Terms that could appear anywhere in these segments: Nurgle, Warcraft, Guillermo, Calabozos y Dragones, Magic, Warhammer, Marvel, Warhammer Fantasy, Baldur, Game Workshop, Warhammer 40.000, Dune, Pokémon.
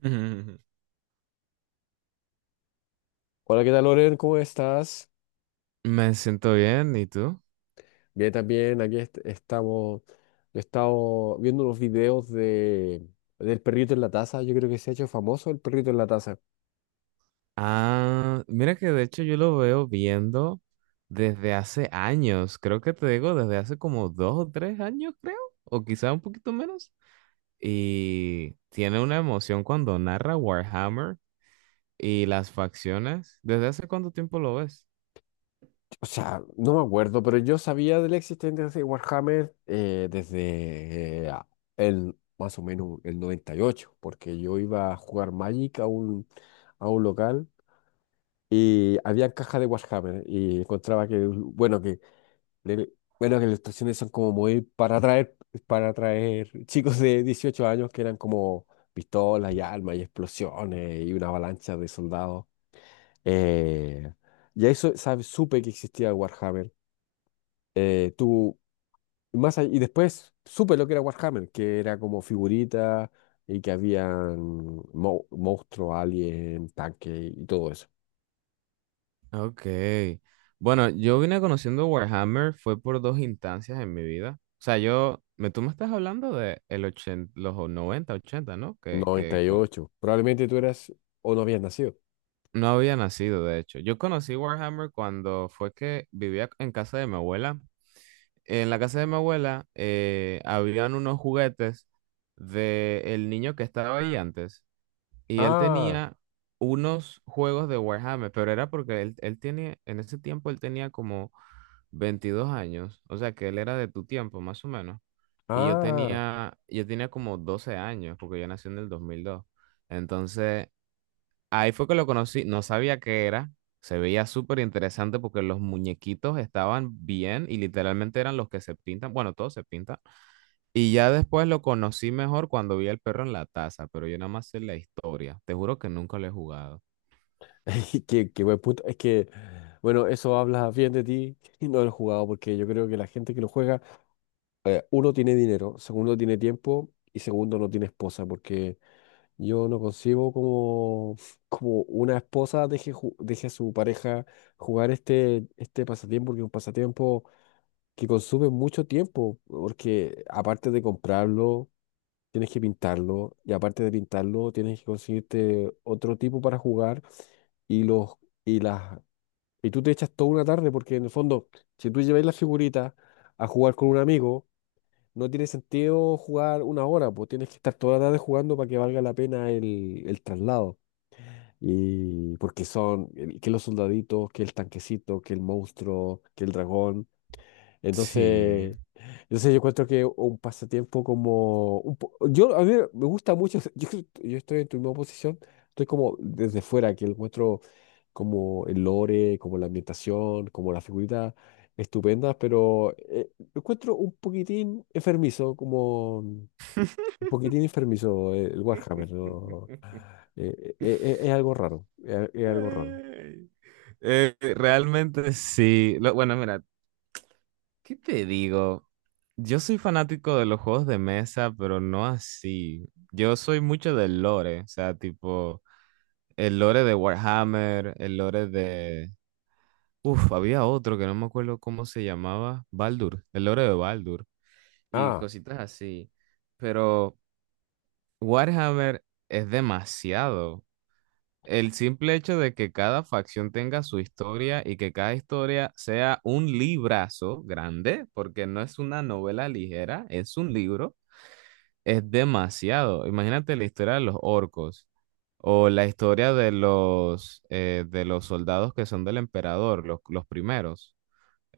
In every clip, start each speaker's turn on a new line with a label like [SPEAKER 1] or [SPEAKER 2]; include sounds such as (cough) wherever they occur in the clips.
[SPEAKER 1] Ujú.
[SPEAKER 2] Hola, ¿qué tal, Loren? ¿Cómo estás?
[SPEAKER 1] Me siento bien, ¿y tú?
[SPEAKER 2] Bien, también. Aquí estamos. He estado viendo unos videos del perrito en la taza. Yo creo que se ha hecho famoso el perrito en la taza.
[SPEAKER 1] Ah, mira que de hecho yo lo veo viendo desde hace años, creo que te digo desde hace como 2 o 3 años, creo, o quizá un poquito menos. Y tiene una emoción cuando narra Warhammer y las facciones. ¿Desde hace cuánto tiempo lo ves?
[SPEAKER 2] O sea, no me acuerdo, pero yo sabía de la existencia de Warhammer desde más o menos el 98, porque yo iba a jugar Magic a a un local y había caja de Warhammer y encontraba que, bueno, del- bueno, que las ilustraciones son como muy para atraer (laughs) chicos de 18 años que eran como pistolas y armas y explosiones y una avalancha de soldados. Eh, y eso, ¿sabes? Supe que existía Warhammer. Tú, y después supe lo que era Warhammer, que era como figuritas y que habían monstruos, alien, tanques y todo eso.
[SPEAKER 1] Ok. Bueno, yo vine conociendo Warhammer fue por dos instancias en mi vida. O sea, tú me estás hablando de el 80, los 90 80, ¿no?
[SPEAKER 2] noventa y ocho Probablemente tú eras o no habías nacido.
[SPEAKER 1] No había nacido, de hecho. Yo conocí Warhammer cuando fue que vivía en casa de mi abuela. En la casa de mi abuela habían unos juguetes de el niño que estaba ahí antes. Y él
[SPEAKER 2] Ah,
[SPEAKER 1] tenía unos juegos de Warhammer, pero era porque él tiene, en ese tiempo él tenía como 22 años. O sea que él era de tu tiempo, más o menos. Y yo
[SPEAKER 2] ah.
[SPEAKER 1] tenía, yo tenía como 12 años, porque yo nací en el dos mil dos. Entonces. Ahí fue que lo conocí, no sabía qué era, se veía súper interesante porque los muñequitos estaban bien y literalmente eran los que se pintan, bueno, todos se pintan. Y ya después lo conocí mejor cuando vi al perro en la taza, pero yo nada más sé la historia, te juro que nunca lo he jugado.
[SPEAKER 2] (laughs) Qué, qué buen punto. Es que, bueno, eso habla bien de ti (laughs) y no del jugado, porque yo creo que la gente que lo juega, uno tiene dinero, segundo tiene tiempo y segundo no tiene esposa, porque yo no concibo como, (laughs) como una esposa deje, deje a su pareja jugar este pasatiempo, porque es un pasatiempo que consume mucho tiempo, porque aparte de comprarlo, tienes que pintarlo y aparte de pintarlo, tienes que conseguirte otro tipo para jugar y los... Y las y tú te echas toda una tarde porque en el fondo, si tú lleváis las figuritas a jugar con un amigo, no tiene sentido jugar una hora, pues tienes que estar toda la tarde jugando para que valga la pena el traslado. Y porque son que los soldaditos, que el tanquecito, que el monstruo, que el dragón.
[SPEAKER 1] Sí.
[SPEAKER 2] Entonces, entonces yo encuentro que un pasatiempo como... a mí me gusta mucho, (laughs) yo estoy en tu misma posición, estoy como desde fuera, que encuentro como el lore, como la ambientación, como las figuritas estupendas, pero lo encuentro un poquitín enfermizo, como un poquitín enfermizo el Warhammer, ¿no?
[SPEAKER 1] (laughs)
[SPEAKER 2] Es algo raro, es algo raro.
[SPEAKER 1] Ay. Realmente sí. Bueno, mira, ¿qué te digo? Yo soy fanático de los juegos de mesa, pero no así. Yo soy mucho del lore, o sea, tipo el lore de Warhammer, el lore de. Uf, había otro que no me acuerdo cómo se llamaba, Baldur, el lore de Baldur y
[SPEAKER 2] Ah,
[SPEAKER 1] cositas así. Pero Warhammer es demasiado, el simple hecho de que cada facción tenga su historia y que cada historia sea un librazo grande, porque no es una novela ligera, es un libro, es demasiado. Imagínate la historia de los orcos o la historia de de los soldados que son del emperador, los primeros.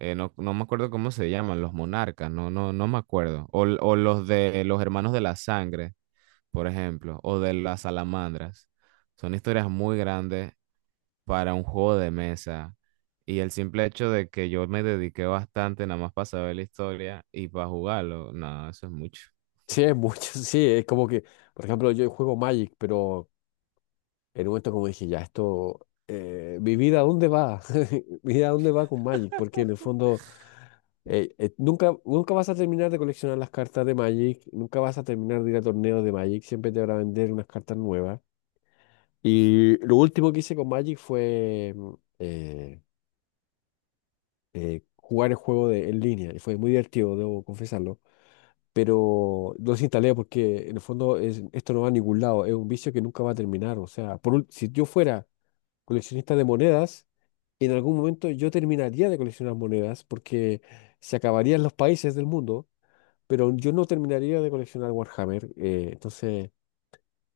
[SPEAKER 1] No, no me acuerdo cómo se llaman, los monarcas, no, no, no me acuerdo. O los de los hermanos de la sangre, por ejemplo, o de las salamandras. Son historias muy grandes para un juego de mesa. Y el simple hecho de que yo me dediqué bastante nada más para saber la historia y para jugarlo, no, eso es mucho.
[SPEAKER 2] sí, es mucho, (laughs) sí, es como que, por ejemplo, yo juego Magic, pero... En un momento como dije, ya, esto, mi vida, ¿a dónde va? (laughs) Mi vida, ¿a dónde va con Magic? Porque en el fondo, nunca vas a terminar de coleccionar las cartas de Magic, nunca vas a terminar de ir a torneos de Magic, siempre te van a vender unas cartas nuevas. Y lo último que hice con Magic fue eh, jugar el juego en línea, y fue muy divertido, debo confesarlo. Pero lo desinstalé porque en el fondo esto no va a ningún lado, es un vicio que nunca va a terminar. O sea, si yo fuera coleccionista de monedas, en algún momento yo terminaría de coleccionar monedas porque se acabarían los países del mundo, pero yo no terminaría de coleccionar Warhammer. Entonces,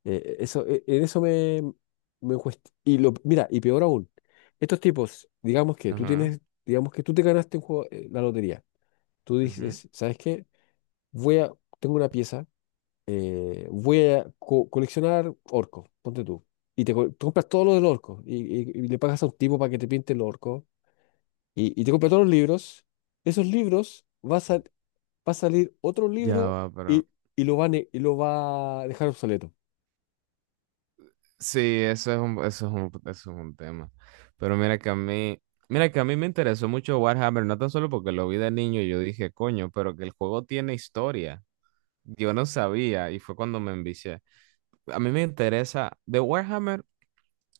[SPEAKER 2] eso, en eso me cuesta. Mira, y peor aún, estos tipos,
[SPEAKER 1] Ajá,
[SPEAKER 2] digamos que tú te ganaste un juego, la lotería. Tú
[SPEAKER 1] ujú.
[SPEAKER 2] dices, ¿sabes qué? Voy a, tengo una pieza, voy a coleccionar orcos, ponte tú. Compras todo lo del orco y le pagas a un tipo para que te pinte el orco y te compras todos los libros, esos libros va a, sal- va a salir otro
[SPEAKER 1] Ya
[SPEAKER 2] libro
[SPEAKER 1] va, pero
[SPEAKER 2] y, y lo y lo va a dejar obsoleto.
[SPEAKER 1] sí, eso es un, eso es un, eso es un tema. Pero mira que a mí me interesó mucho Warhammer, no tan solo porque lo vi de niño y yo dije, coño, pero que el juego tiene historia. Yo no sabía y fue cuando me envicié. A mí me interesa de Warhammer.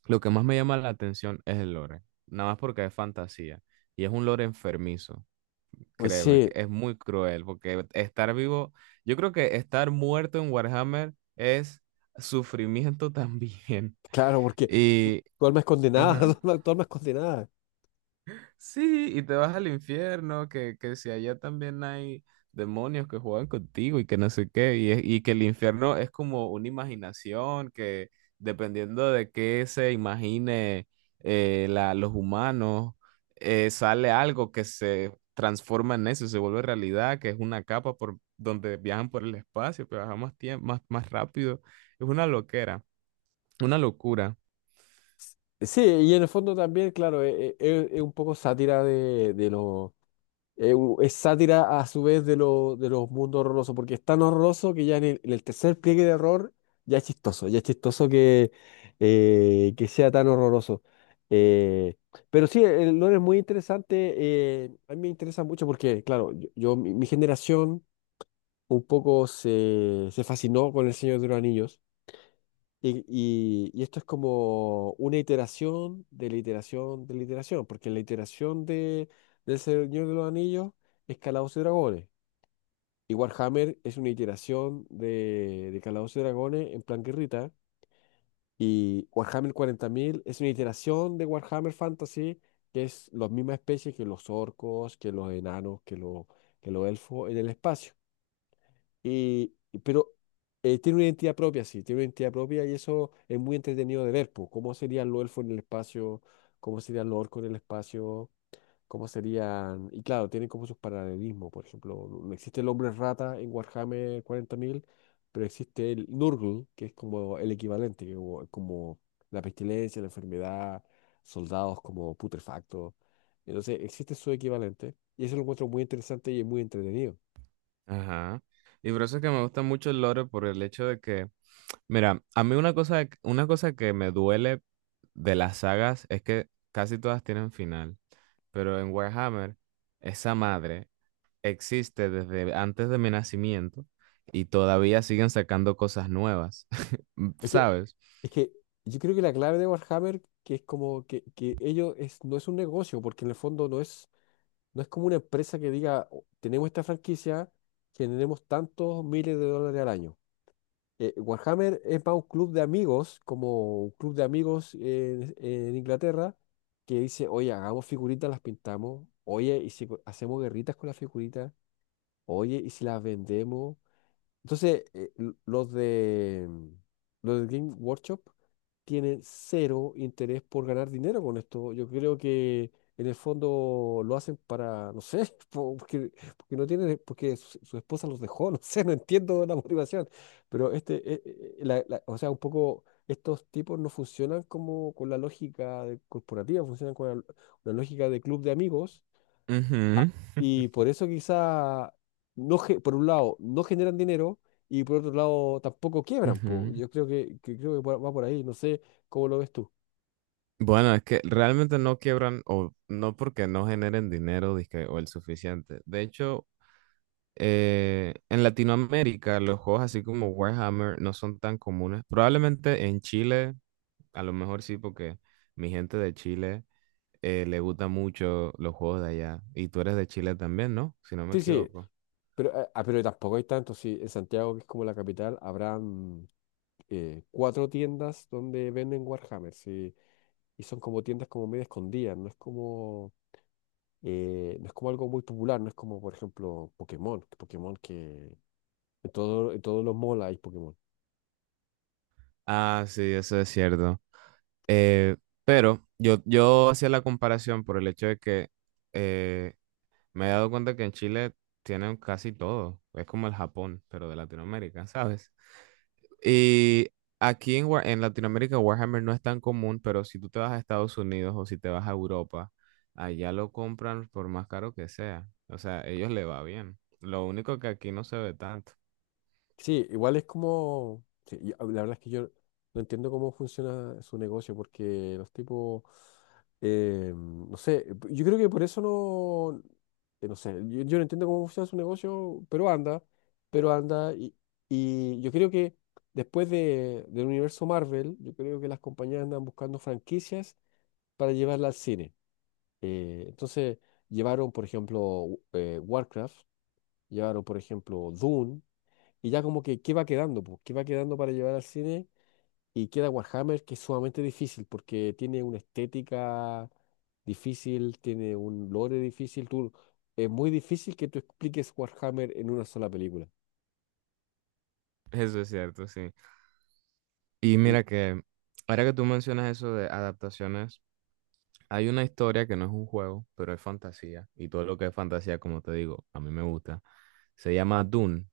[SPEAKER 1] Lo que más me llama la atención es el lore, nada más porque es fantasía y es un lore enfermizo,
[SPEAKER 2] Pues
[SPEAKER 1] créeme, que
[SPEAKER 2] sí,
[SPEAKER 1] es muy cruel porque estar vivo, yo creo que estar muerto en Warhammer es sufrimiento también.
[SPEAKER 2] claro,
[SPEAKER 1] (laughs)
[SPEAKER 2] porque
[SPEAKER 1] Y,
[SPEAKER 2] tu alma es condenada,
[SPEAKER 1] ajá.
[SPEAKER 2] (laughs) tu alma es condenada.
[SPEAKER 1] Sí, y te vas al infierno, que si allá también hay demonios que juegan contigo y que no sé qué, y que el infierno es como una imaginación que dependiendo de qué se imagine los humanos, sale algo que se transforma en eso, se vuelve realidad, que es una capa por donde viajan por el espacio, pero viajan más tiempo, más, más rápido. Es una loquera, una locura.
[SPEAKER 2] Sí, y en el fondo también, claro, un poco sátira es sátira a su vez de los mundos horrorosos, porque es tan horroroso que ya en en el tercer pliegue de horror ya es chistoso que sea tan horroroso. Eh, pero sí, el lore es muy interesante, a mí me interesa mucho porque, claro, mi generación un poco se fascinó con El Señor de los Anillos. Y esto es como una iteración de la iteración de la iteración, porque la iteración del Señor de los Anillos es Calabozos y Dragones. Y Warhammer es una iteración de Calabozos y Dragones en plan guerrita. Y Warhammer 40.000 es una iteración de Warhammer Fantasy, que es la misma especie que los orcos, que los enanos, que los elfos en el espacio. Pero tiene una identidad propia, sí, tiene una identidad propia y eso es muy entretenido de ver, pues, cómo serían los elfos en el espacio, cómo serían los orcos en el espacio, cómo serían... Y claro, tienen como sus paralelismos, por ejemplo, no existe el hombre rata en Warhammer 40.000, pero existe el Nurgle, que es como el equivalente, como la pestilencia, la enfermedad, soldados como putrefactos. Entonces, existe su equivalente y eso lo encuentro muy interesante y es muy entretenido.
[SPEAKER 1] Ajá. Y por eso es que me gusta mucho el lore, por el hecho de que. Mira, a mí una cosa que me duele de las sagas es que casi todas tienen final, pero en Warhammer esa madre existe desde antes de mi nacimiento y todavía siguen sacando cosas nuevas, (laughs)
[SPEAKER 2] es que
[SPEAKER 1] ¿sabes?
[SPEAKER 2] Es que yo creo que la clave de Warhammer, que ello es, no es un negocio, porque en el fondo no es como una empresa que diga, "Oh, tenemos esta franquicia, generemos tantos miles de dólares al año". Warhammer es más un club de amigos, como un club de amigos en Inglaterra, que dice, oye, hagamos figuritas, las pintamos, oye, y si hacemos guerritas con las figuritas, oye, y si las vendemos. Los de los de Game Workshop tienen cero interés por ganar dinero con esto. Yo creo que en el fondo lo hacen para, no sé, (laughs) porque no tienen, porque su esposa los dejó, (laughs) no sé, no entiendo la motivación. Pero este, o sea, un poco estos tipos no funcionan como con la lógica corporativa, funcionan con la lógica de club de amigos
[SPEAKER 1] Ujú,
[SPEAKER 2] y por eso quizá, no, ge- por un lado, no generan dinero y por otro lado tampoco quiebran, po.
[SPEAKER 1] ujú.
[SPEAKER 2] Yo creo que creo que va por ahí, no sé cómo lo ves tú.
[SPEAKER 1] Bueno, es que realmente no quiebran o no porque no generen dinero dizque, o el suficiente. De hecho, en Latinoamérica los juegos así como Warhammer no son tan comunes. Probablemente en Chile, a lo mejor sí, porque mi gente de Chile le gusta mucho los juegos de allá. Y tú eres de Chile también, ¿no? Si no me
[SPEAKER 2] Sí, sí,
[SPEAKER 1] equivoco.
[SPEAKER 2] pero, pero tampoco hay tanto. Sí, en Santiago, que es como la capital, habrán cuatro tiendas donde venden Warhammer, sí, y son como tiendas como medio escondidas, no es como, no es como algo muy popular, no es como, por ejemplo, Pokémon que en todos los malls hay Pokémon.
[SPEAKER 1] Ah, sí, eso es cierto. Eh, pero yo hacía la comparación por el hecho de que eh, me he dado cuenta que en Chile tienen casi todo. Es como el Japón, pero de Latinoamérica, ¿sabes? Y aquí en Latinoamérica Warhammer no es tan común, pero si tú te vas a Estados Unidos o si te vas a Europa, allá lo compran por más caro que sea. O sea, a ellos le va bien. Lo único que aquí no se ve tanto.
[SPEAKER 2] Sí, igual es como, sí, la verdad es que yo no entiendo cómo funciona su negocio, porque los tipos, no sé, yo creo que por eso no, no sé, yo no entiendo cómo funciona su negocio, pero anda, y yo creo que después del universo Marvel, yo creo que las compañías andan buscando franquicias para llevarla al cine. Entonces, llevaron, por ejemplo, Warcraft, llevaron, por ejemplo, Dune, y ya como que, ¿qué va quedando? Pues? ¿Qué va quedando para llevar al cine? Y queda Warhammer, que es sumamente difícil, porque tiene una estética difícil, tiene un lore difícil. Tú, es muy difícil que tú expliques Warhammer en una sola película.
[SPEAKER 1] (laughs) Eso es cierto, sí. Y
[SPEAKER 2] Y,
[SPEAKER 1] mira que ahora que tú mencionas eso de adaptaciones, hay una historia que no es un juego, pero es fantasía. Y todo lo que es fantasía, como te digo, a mí me gusta. Se llama Dune.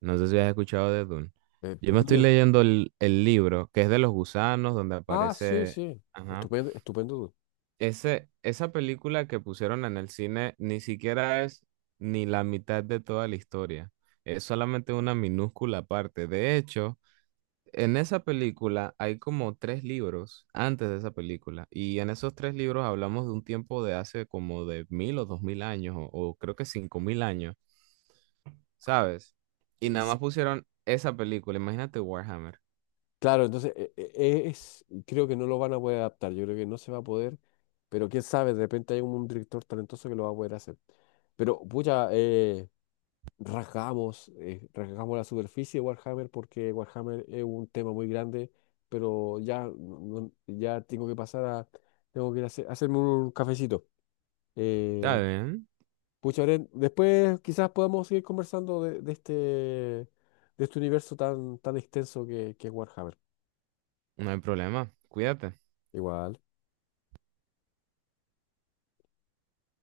[SPEAKER 1] No sé si has escuchado de Dune.
[SPEAKER 2] eh,
[SPEAKER 1] Yo me estoy
[SPEAKER 2] ¿dónde-
[SPEAKER 1] leyendo el libro, que es de los gusanos, donde
[SPEAKER 2] Ah, sí,
[SPEAKER 1] aparece.
[SPEAKER 2] sí.
[SPEAKER 1] Ajá.
[SPEAKER 2] Estupendo, estupendo.
[SPEAKER 1] Esa película que pusieron en el cine ni siquiera es ni la mitad de toda la historia. Es solamente una minúscula parte. De hecho, en esa película hay como tres libros antes de esa película. Y en esos tres libros hablamos de un tiempo de hace como de 1.000 o 2.000 años, o creo que 5.000 años. ¿Sabes? Y nada más
[SPEAKER 2] Sí,
[SPEAKER 1] pusieron esa película. Imagínate Warhammer.
[SPEAKER 2] claro, entonces creo que no lo van a poder adaptar, yo creo que no se va a poder, pero quién sabe, de repente hay un director talentoso que lo va a poder hacer. Pero, pucha, rasgamos, rasgamos la superficie de Warhammer porque Warhammer es un tema muy grande, pero ya, ya tengo tengo que ir a hacerme un cafecito.
[SPEAKER 1] Está
[SPEAKER 2] Eh,
[SPEAKER 1] bien,
[SPEAKER 2] pucha, Oren, después quizás podamos seguir conversando de este universo tan, tan extenso que es Warhammer.
[SPEAKER 1] no hay problema. Cuídate.
[SPEAKER 2] Igual.